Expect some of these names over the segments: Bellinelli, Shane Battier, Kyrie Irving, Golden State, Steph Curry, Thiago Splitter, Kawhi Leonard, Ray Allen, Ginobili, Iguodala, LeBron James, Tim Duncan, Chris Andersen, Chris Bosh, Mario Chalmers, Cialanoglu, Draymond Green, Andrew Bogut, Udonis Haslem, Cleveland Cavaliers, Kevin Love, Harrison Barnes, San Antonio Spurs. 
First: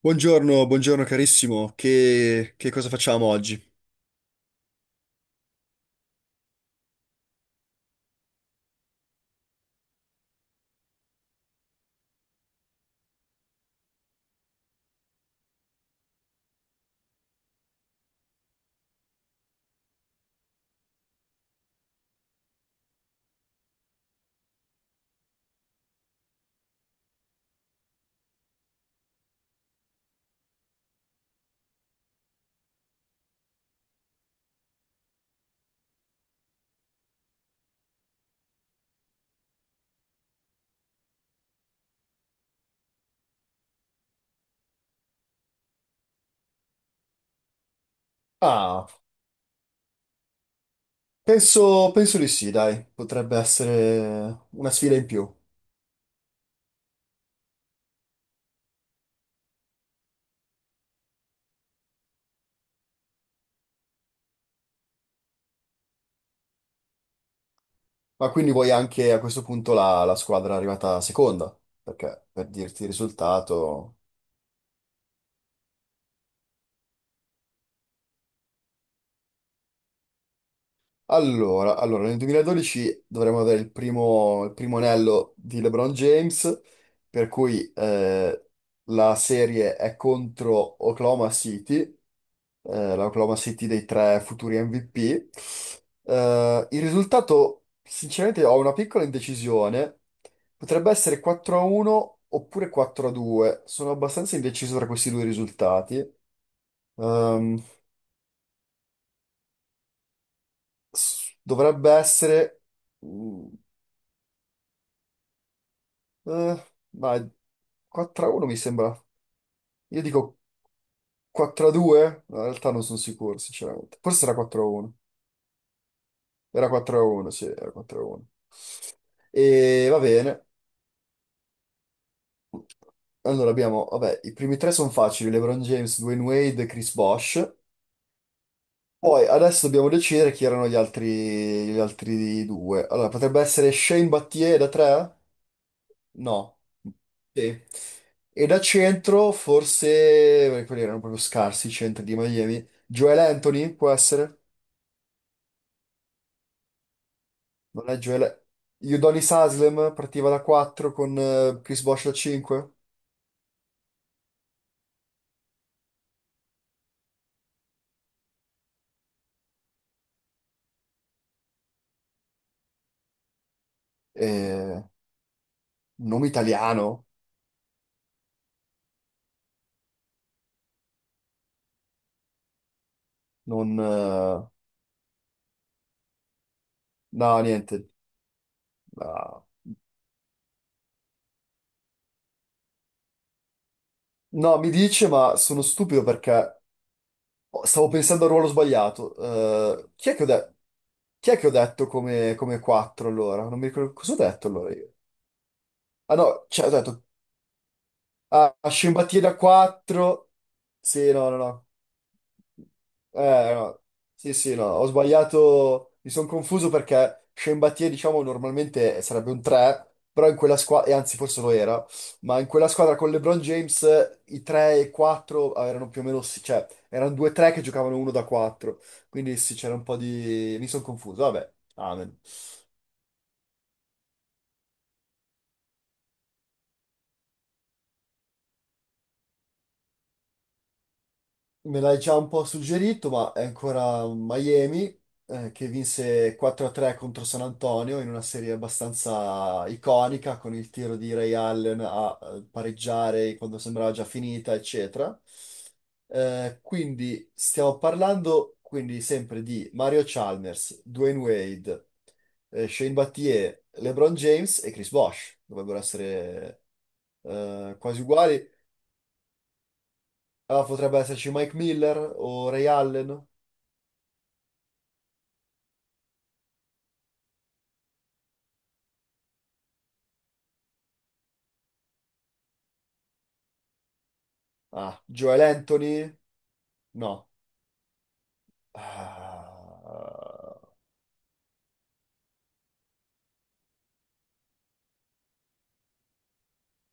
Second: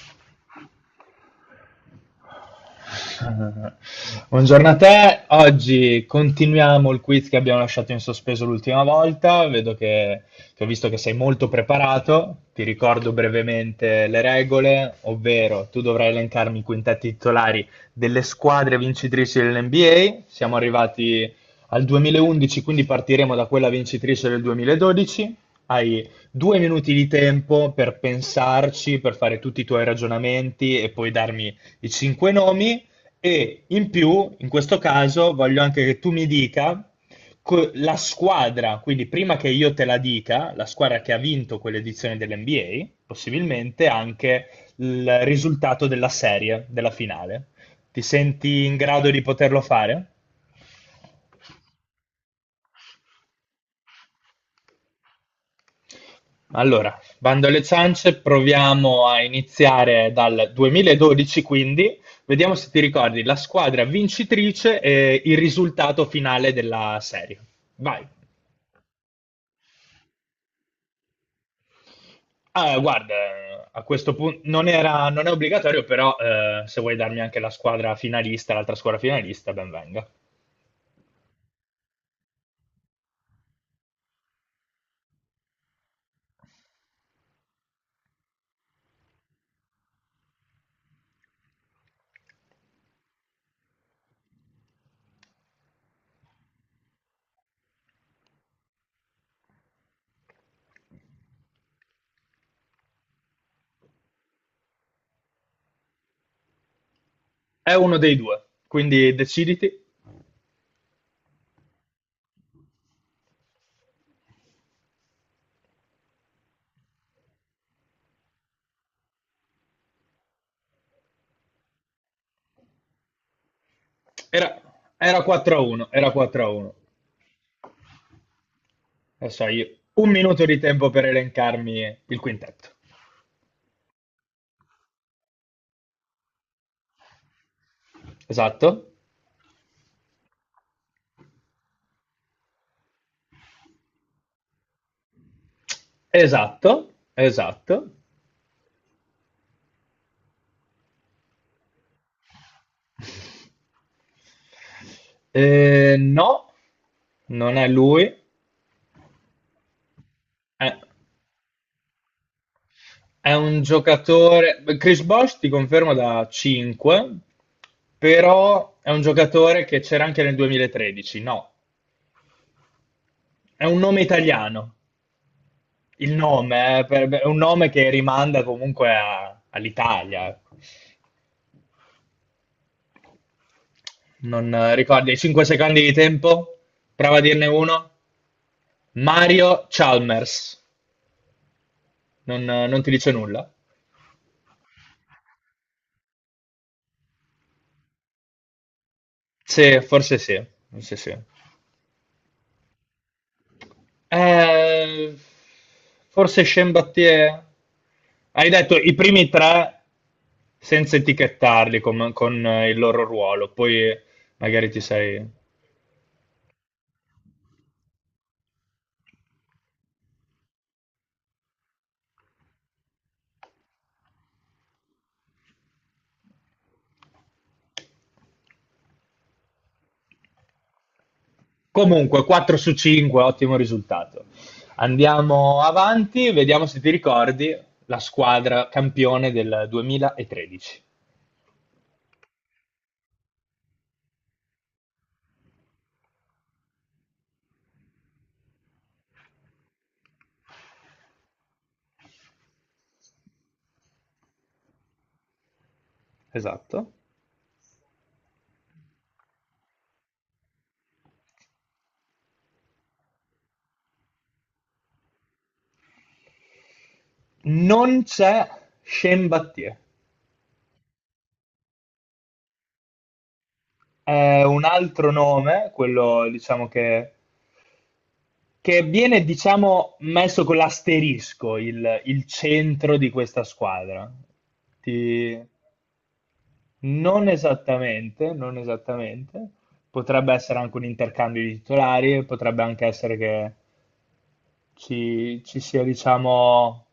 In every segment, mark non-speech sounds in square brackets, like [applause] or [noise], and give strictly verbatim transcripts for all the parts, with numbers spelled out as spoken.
Buongiorno, buongiorno carissimo, che, che cosa facciamo oggi? Buongiorno a te. Oggi continuiamo il quiz che abbiamo lasciato in sospeso l'ultima volta, vedo che, che ho visto che sei molto preparato. Ti ricordo brevemente le regole, ovvero tu dovrai elencarmi i quintetti titolari delle squadre vincitrici dell'N B A. Siamo arrivati al duemilaundici, quindi partiremo da quella vincitrice del duemiladodici. Hai due minuti di tempo per pensarci, per fare tutti i tuoi ragionamenti e poi darmi i cinque nomi, e in più, in questo caso, voglio anche che tu mi dica co- la squadra, quindi prima che io te la dica, la squadra che ha vinto quell'edizione dell'N B A, possibilmente anche il risultato della serie, della finale. Ti senti in Ah, grado di poterlo fare? penso, penso di sì, dai, potrebbe essere una sfida in più. Allora, bando alle ciance, proviamo a iniziare dal duemiladodici, quindi vediamo se ti ricordi la squadra vincitrice e il risultato finale della serie. Vai. Ma quindi vuoi anche a questo punto la, la squadra arrivata seconda? Perché per Ah, dirti il guarda, a risultato. questo punto non era- non è obbligatorio, però eh, se vuoi darmi anche la squadra finalista, l'altra squadra finalista, ben venga. Allora, allora, nel duemiladodici dovremmo avere il primo, il primo anello di LeBron James, per cui eh, la serie è contro Oklahoma City eh, l'Oklahoma City dei tre futuri M V P. Eh, il risultato, sinceramente, ho una piccola indecisione. Potrebbe essere quattro a uno oppure quattro a due. Sono abbastanza indeciso tra questi due risultati. Ehm, È uno dei due, quindi deciditi. S- dovrebbe essere. Mm, eh, ma quattro a uno mi sembra. Io dico quattro a due? No, in realtà non sono sicuro, sinceramente. Forse era Era, quattro a uno. era quattro a uno, era 4 a Era 1. quattro a uno, sì, era quattro a uno. Adesso hai E va un minuto bene. di tempo per elencarmi il quintetto. Allora abbiamo, vabbè, i primi tre sono facili, LeBron James, Dwayne Wade, Chris Bosh. Esatto, Poi adesso dobbiamo decidere chi erano gli altri, gli altri due. Allora, potrebbe essere Shane Battier da tre? No. esatto, Sì. esatto. E da centro forse, perché quelli erano proprio scarsi i centri di Miami. Joel Anthony può essere? Eh, no, non è Non è lui. Joel. Udonis Haslem partiva da Eh, quattro con eh, Chris Bosh da cinque. È un giocatore. Chris Bosh ti confermo da cinque, però è un giocatore che c'era anche nel duemilatredici. No, è un nome italiano. Eh, Il nome nome eh, italiano, per- è un nome che rimanda comunque a- all'Italia. Ecco. non. eh, Non eh, ricordi? cinque secondi di tempo? Prova a No, dirne niente. uno. Ah. Mario Chalmers. Non, eh, non ti dice nulla? No, mi dice, ma sono stupido perché stavo pensando al ruolo sbagliato. Sì, Eh, chi è forse che ho sì. de- Forse sì. chi è che ho detto come, come quattro allora? Non mi ricordo cosa ho detto allora io. Eh, Ah Forse no, cioè ho detto: Chambattier. Hai Ah, detto i primi scimbattita tre quattro. senza Sì, no, no, no. etichettarli com- con, eh, il loro ruolo, Eh, no. poi Sì, sì, no, magari ti ho sei. sbagliato, mi sono confuso perché Sciembattie, diciamo, normalmente sarebbe un tre, però in quella squadra, e anzi forse lo era, ma in quella squadra con LeBron James i tre e quattro erano più o meno, sì, cioè, erano due tre che giocavano uno da quattro, quindi sì, c'era un po' di. Mi sono confuso, vabbè, amen. Comunque, quattro su cinque, ottimo risultato. Andiamo avanti, vediamo se ti ricordi la squadra campione del duemilatredici. Me l'hai già un po' suggerito, ma è ancora Miami eh, che vinse quattro a tre contro San Antonio in una serie abbastanza iconica con il tiro di Ray Allen a eh, pareggiare quando sembrava già finita, eccetera. Eh, Esatto. quindi stiamo parlando quindi sempre di Mario Chalmers, Dwayne Wade, eh, Shane Battier, LeBron James e Chris Bosh. Dovrebbero essere eh, quasi Non c'è uguali. Shane Battier. Ah, potrebbe esserci Mike Miller o Ray Allen. È un altro nome, quello diciamo che che viene, diciamo, messo con l'asterisco il, il centro di questa squadra. Ah, Joel Ti- Anthony? No. Non esattamente, non esattamente. Potrebbe essere Ah, anche un intercambio di titolari, potrebbe anche essere che ci, ci sia, diciamo,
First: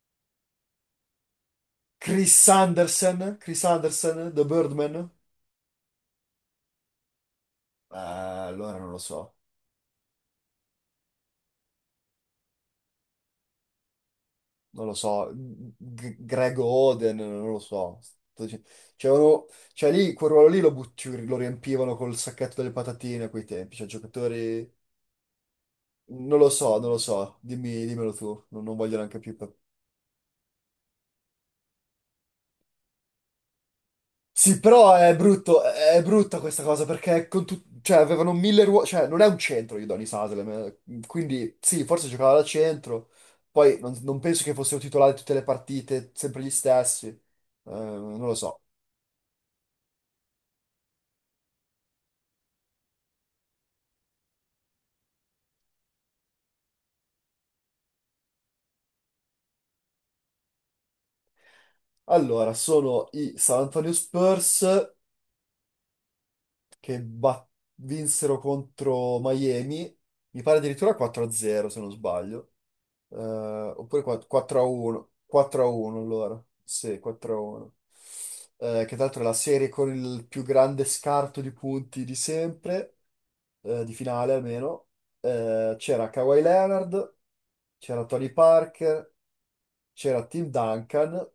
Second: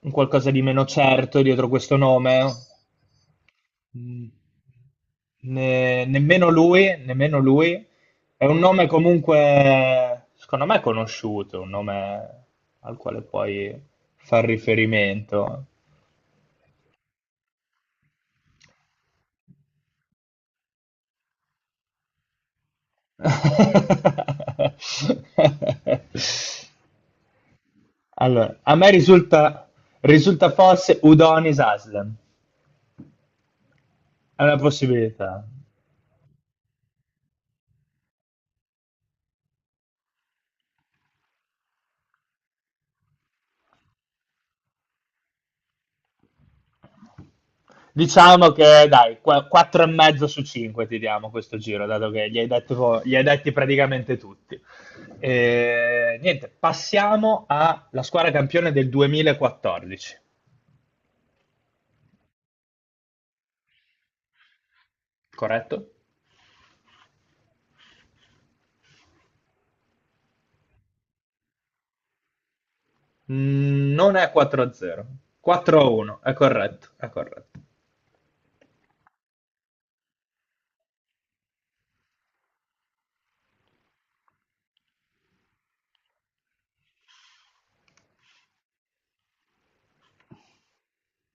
un qualcosa di meno certo dietro questo Chris nome. Andersen? Chris Mm, Andersen, The Birdman? ne- nemmeno lui, nemmeno lui. È Ah, un allora nome non lo so. comunque, secondo me, conosciuto, un nome al quale puoi far Non lo so. riferimento. G- Greg Oden, non lo so. Sto dic-. Cioè, uno- cioè lì, quel ruolo lì lo, butti- lo riempivano col sacchetto delle patatine a quei tempi. Cioè, giocatori. [laughs] Non lo so, non lo so. Dimmi, dimmelo tu. Allora, Non, a non me voglio neanche più. risulta, risulta forse Udonis Haslem, è una Sì, però è possibilità. brutto, è brutta questa cosa perché con tu- cioè, avevano mille ruoli, cioè non è un centro Udonis Haslem, eh, quindi sì, forse giocava da centro, poi non, non penso che fossero titolari tutte le partite, sempre gli stessi. Eh, non lo Diciamo so. che dai, quattro e mezzo su cinque ti diamo questo giro, dato che gli hai, detto- gli hai detti praticamente tutti. E, niente, passiamo alla squadra campione del duemilaquattordici, Allora, sono i San Antonio Spurs corretto? che bat- vinsero contro Miami, mi pare addirittura quattro a zero se non sbaglio. Eh, Mm, oppure Non è 4 a quattro a zero, 1, quattro a uno quattro a uno, è allora, corretto, sì, è 4 a corretto. 1. Eh, che tra l'altro è la serie con il più grande scarto di punti di sempre, eh, di finale almeno. Eh, c'era Kawhi Leonard, c'era Tony Parker, c'era Tim Duncan,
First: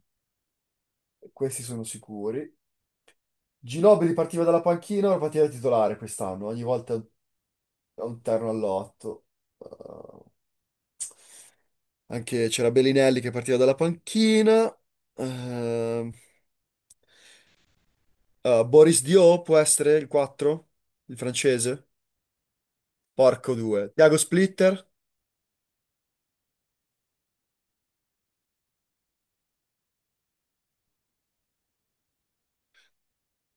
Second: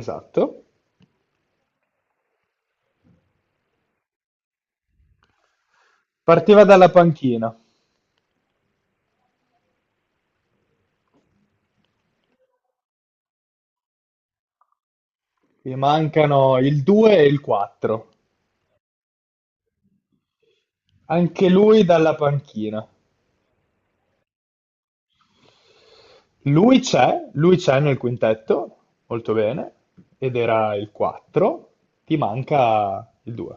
Esatto. questi sono sicuri. Ginobili partiva dalla panchina, ora partiva da titolare quest'anno, Partiva ogni dalla volta a panchina. un terno all'otto. Eh, anche c'era Bellinelli che partiva dalla panchina. Gli Ehm, mancano il due e il quattro. Uh, Boris Dio può essere il quattro, il Anche lui francese? dalla panchina. Porco due. Thiago Splitter? Lui c'è, lui c'è nel quintetto, molto bene, ed era il quattro, ti manca il due.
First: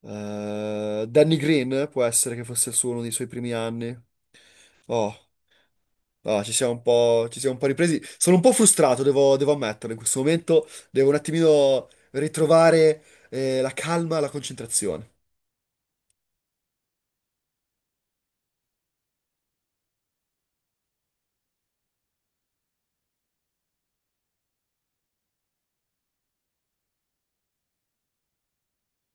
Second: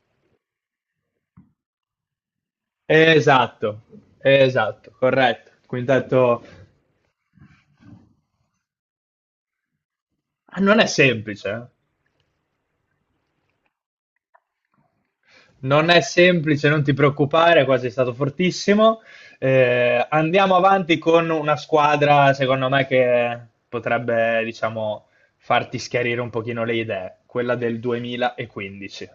Uh, Danny Green può essere che fosse il suo uno dei suoi primi Esatto, anni. esatto, Oh, corretto. Il quintetto. no, ci siamo un po', ci siamo un po' ripresi. Sono un po' frustrato, devo, devo ammetterlo. In questo Ah, momento non è devo un semplice, eh. attimino ritrovare eh, la calma, la concentrazione. Non è semplice, non ti preoccupare, quasi è stato fortissimo. Eh, andiamo avanti con una squadra, secondo me, che potrebbe, diciamo, farti schiarire un pochino le idee, quella del duemilaquindici.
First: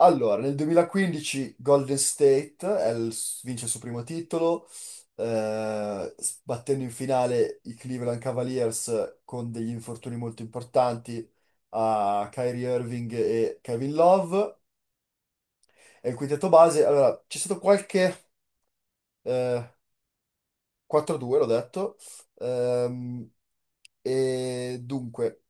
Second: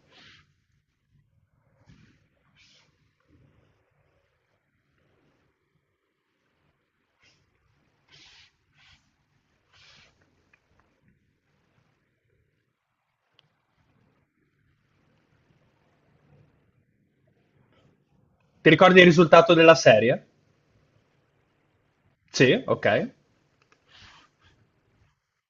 Allora, nel duemilaquindici Golden State è il- vince il suo primo titolo, eh, battendo in finale i Cleveland Cavaliers con degli infortuni molto importanti a Kyrie Irving e Kevin Love. E il quintetto base, allora, c'è stato qualche Ti ricordi il risultato eh, della serie? quattro due, l'ho detto. Sì, ok. Ehm, e dunque.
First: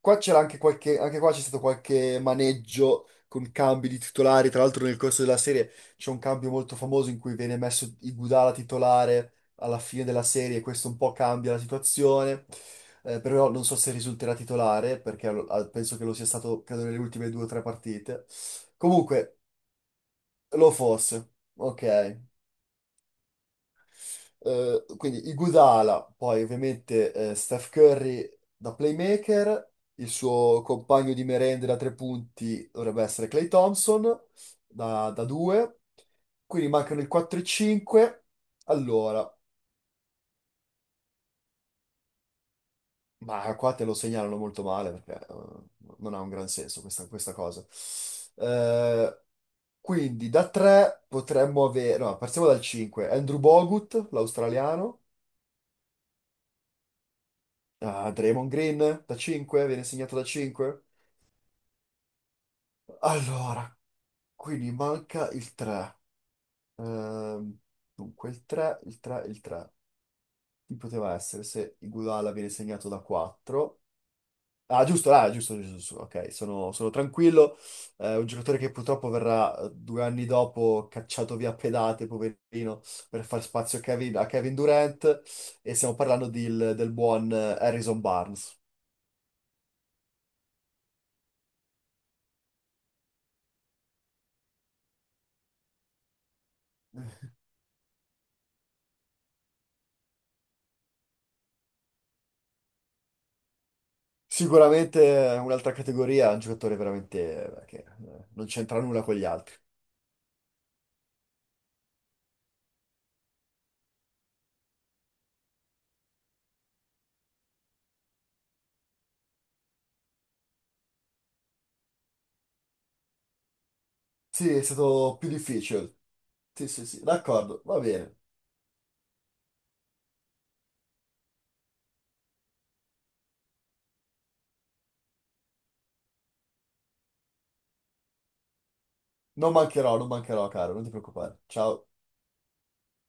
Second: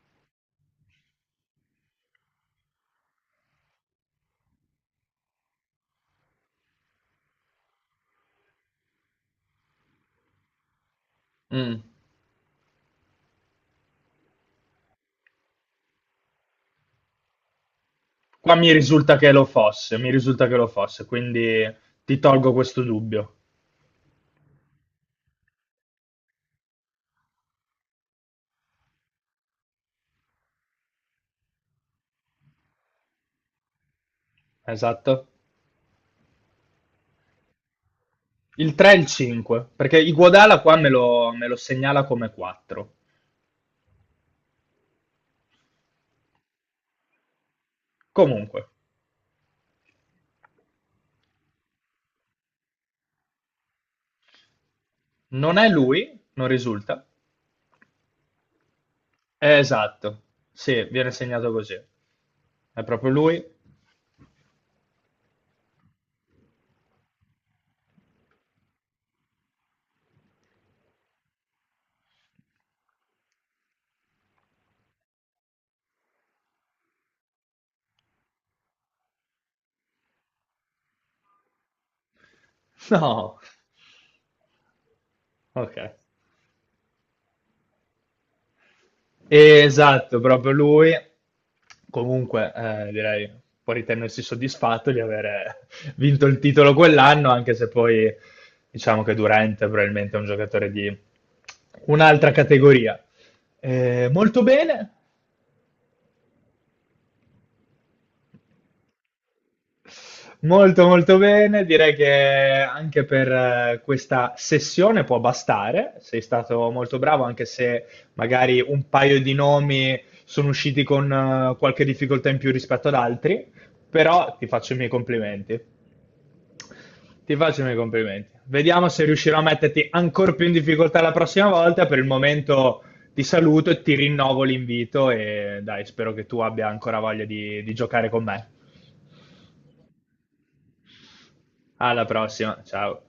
Qua c'era anche qualche, anche qua c'è stato qualche maneggio con cambi di titolari. Tra l'altro, nel corso della serie c'è un cambio molto famoso in cui viene messo Iguodala titolare alla fine della serie. Questo un po' cambia la Mm. situazione. Eh, però non so se risulterà titolare, perché lo- ah, penso che lo sia stato, credo, nelle ultime due o tre partite. Qua mi risulta che Comunque, lo fosse, mi risulta che lo lo fosse, fosse. quindi ti Ok. tolgo questo dubbio. Eh, quindi Iguodala, poi ovviamente eh, Steph Curry da playmaker, il suo compagno di merende da tre punti dovrebbe essere Clay Thompson da, Esatto. da due, quindi mancano il quattro e cinque. Il tre e il Allora, cinque, perché Iguodala qua me lo, me lo segnala come quattro. ma qua te lo segnalano molto male perché eh, non ha un gran senso questa, questa cosa. Comunque, Eh, quindi da tre potremmo avere, no, partiamo dal cinque, Andrew Bogut, l'australiano. non è lui, non risulta. Ah, Draymond Green da È cinque, viene segnato esatto. da Sì, cinque. viene segnato così. È proprio lui? Allora, [laughs] quindi manca il tre. Dunque, il tre, il tre, il tre. Chi poteva essere se Iguodala viene segnato da quattro? Ah, giusto, ah, giusto, giusto, giusto. Ok, sono, sono tranquillo. Eh, un giocatore che purtroppo verrà eh, due anni dopo cacciato via a pedate, poverino, per No. far spazio a Kevin, a Kevin Durant. E Ok. stiamo parlando di- del buon eh, Harrison Barnes. Eh, Esatto, proprio lui. Comunque, eh, direi può ritenersi soddisfatto di aver [laughs] vinto il titolo quell'anno, anche se poi diciamo che Durant è probabilmente un giocatore di un'altra categoria. Eh, molto bene. Sicuramente un'altra categoria, un giocatore veramente eh, che eh, non c'entra nulla con gli altri. Molto molto bene, direi che anche per eh, questa sessione può bastare, sei stato molto bravo, anche se magari un paio di nomi sono usciti con eh, qualche difficoltà in più rispetto ad altri, però ti Sì, è faccio i miei stato più complimenti, difficile. Sì, sì, sì, ti faccio d'accordo, i miei va bene. complimenti. Vediamo se riuscirò a metterti ancora più in difficoltà la prossima volta, per il momento ti saluto e ti rinnovo l'invito e dai, spero che tu abbia ancora voglia di di giocare con me. Non mancherò, non mancherò, caro, non ti preoccupare. Ciao. Alla prossima, ciao.